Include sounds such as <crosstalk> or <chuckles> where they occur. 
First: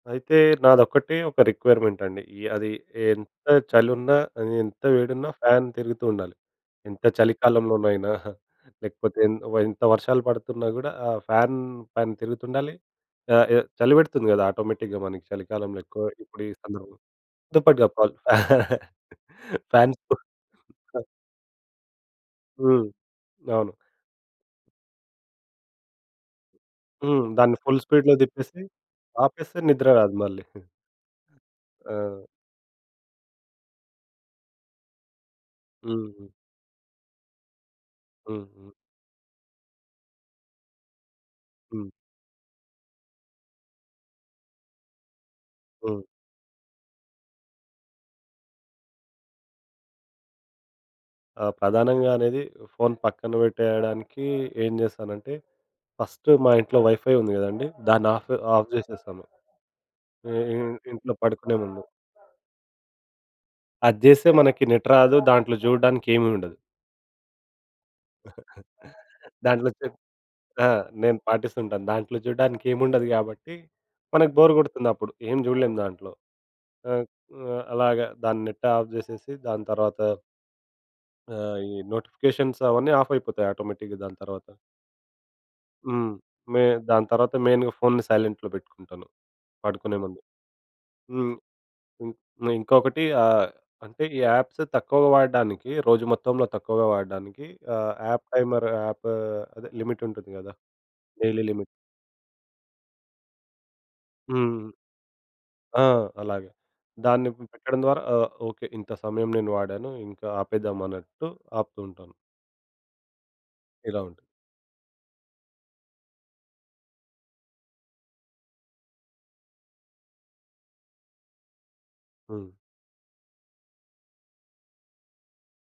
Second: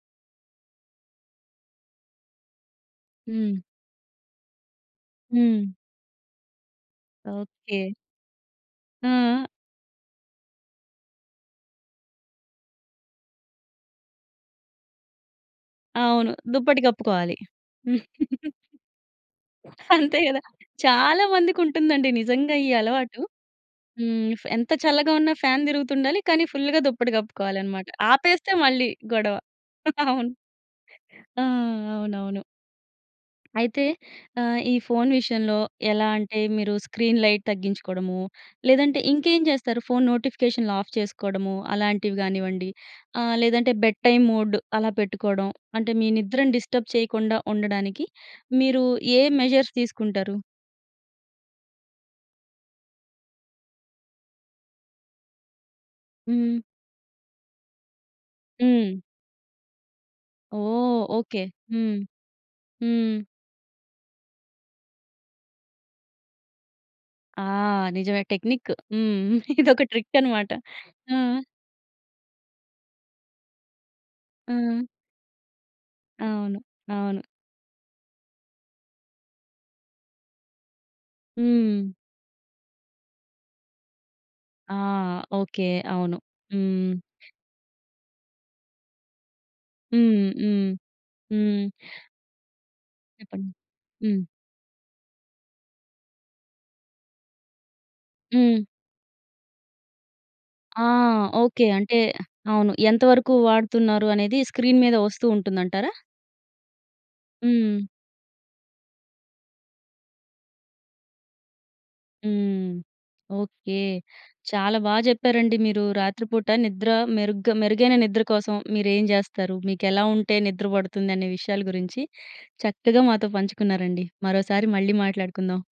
అయితే నాదొక్కటే ఒక రిక్వైర్మెంట్ అండి. య్ అది ఎంత హ్మ్. చలున్నా, అది ఎంత వేడున్నా, ఫ్యాన్ హ్మ్. తిరుగుతూ ఉండాలి. ఎంత ఓకే. చలికాలంలోనైనా, లేకపోతే ఎంత ఆ! ఎంత వర్షాలు పడుతున్నా కూడా ఆ ఫ్యాన్ ఫ్యాన్ తిరుగుతుండాలి. ఆహ్, ఎ చలి పెడుతుంది కదా ఆటోమేటిక్‌గా మనకి చలికాలంలో ఎక్కువ. అవును. ఇప్పుడు ఈ దుప్పటి సందర్భం కప్పుకోవాలి. దుప్పటి కప్పాలి. <chuckles> <chuckles> ఫ్యాన్ స్పూ అంతే కదా! ఆహ్ చాలా మందికి ఉంటుందండి నిజంగా ఈ హ్మ్. అలవాటు. అవును. హ్మ్. ఎంత చల్లగా ఉన్నా ఫ్యాన్ తిరుగుతుండాలి. కానీ ఫుల్‌గా దుప్పటి హ్మ్. దాన్ని ఫుల్ కప్పుకోవాలన్నమాట. స్పీడ్‌లో ఆపేస్తే తిప్పేసి మళ్లీ గొడవ. ఆపేస్తే నిద్ర <chuckles> రాదు అవును. మళ్లీ. ఆ! ఆ! అవునవును. అయితే ఆహ్, ఈ ఫోన్ విషయంలో ఎలా హుహు. అంటే, మీరు స్క్రీన్ లైట్ తగ్గించుకోవడము, హుహు. లేదంటే ఇంకేం చేస్తారు? ఫోన్ నోటిఫికేషన్లు ఆఫ్ చేసుకోవడము, హ్మ్. అలాంటివి కానివ్వండి, ఆహ్, లేదంటే బెడ్ టైమ్ మోడ్ అలా పెట్టుకోవడం అంటే, హ్మ్. మీ నిద్రని డిస్టర్బ్ చేయకుండా ఉండడానికి, మీరు ఏ మెజర్స్ తీసుకుంటారు? ఆ! ప్రధానంగా అనేది, ఫోన్ పక్కన పెట్టేయడానికి ఏం చేస్తానంటే, ఫస్ట్ మా హ్మ్. ఇంట్లో వైఫై ఉంది కదండీ. దాన్నాఫు ఆఫ్ హ్మ్. చేసేస్తాను. ఇ ఇన్ ఓహ్! ఇంట్లో ఓకే. పడుకునే ముందు. హ్మ్. హ్మ్. అది చేస్తే మనకి నెట్ రాదు. దాంట్లో చూడడానికి ఏమి ఉండదు. ఆ! నిజమే. టెక్నిక్. <giggles> హ్మ్. దాంట్లో ఇదొక చెప్ ట్రిక్ అన్నమాట. ఆ! ఆ! నేను పాటిస్తుంటాను. దాంట్లో చూడడానికి ఏమి ఉండదు కాబట్టి, మనకు బోర్ హ్మ్. కొడుతుంది. అప్పుడు ఏం చూడలేము దాంట్లో. అవును. ఆహ్, అవును. ఆహ్, అలాగ దాని నెట్ ఆఫ్ చేసేసి, దాని తర్వాత ఆ! ఈ హ్మ్. నోటిఫికేషన్స్ అవన్నీ ఆఫ్ అయిపోతాయి ఆటోమేటిక్‌గా దాని తర్వాత. ఆ! ఓకే. హ్మ్. అవును. మే హ్మ్. దాని తర్వాత మెయిన్‌గా ఫోన్‌ని సైలెంట్‌లో పెట్టుకుంటాను పడుకునే ముందు. హ్మ్. హ్మ్. హ్మ్. హ్మ్. ఇం ఇంకొకటి ఆహ్, చెప్పండి? అంటే, ఈ హ్మ్. యాప్స్ తక్కువగా వాడడానికి, రోజు మొత్తంలో తక్కువగా వాడడానికి, ఆహ్, యాప్ హ్మ్. టైమర్, యాప్ అదే లిమిట్ ఉంటుంది కదా! ఆ! Daily okay. లిమిట్ అంటే అవును. ఎంత వరకు వాడుతున్నారు? అనేది హ్మ్. స్క్రీన్ మీద వస్తూ ఉంటుంది ఆ! అంటారా? అలాగే. దాన్ని హ్మ్. పెట్టడం ద్వారా ఆ! ఓకే. ఇంత సమయం నేను వాడాను, ఇంకా ఆపేద్దాం అన్నట్టు ఆపుతూ ఉంటాను. హ్మ్. ఓకే. ఇలా ఉంటుంది. చాలా బా చెప్పారండి మీరు. రాత్రిపూట నిద్ర మెరుగ్గా మెరుగైన నిద్ర కోసం మీరేం చేస్తారు? మీకెలా ఉంటే నిద్ర పడుతుందనే విషయాల గురించి హ్మ్. చక్కగా మాతో పంచుకున్నారండి. మరోసారి మళ్ళీ మాట్లాడుకుందాం.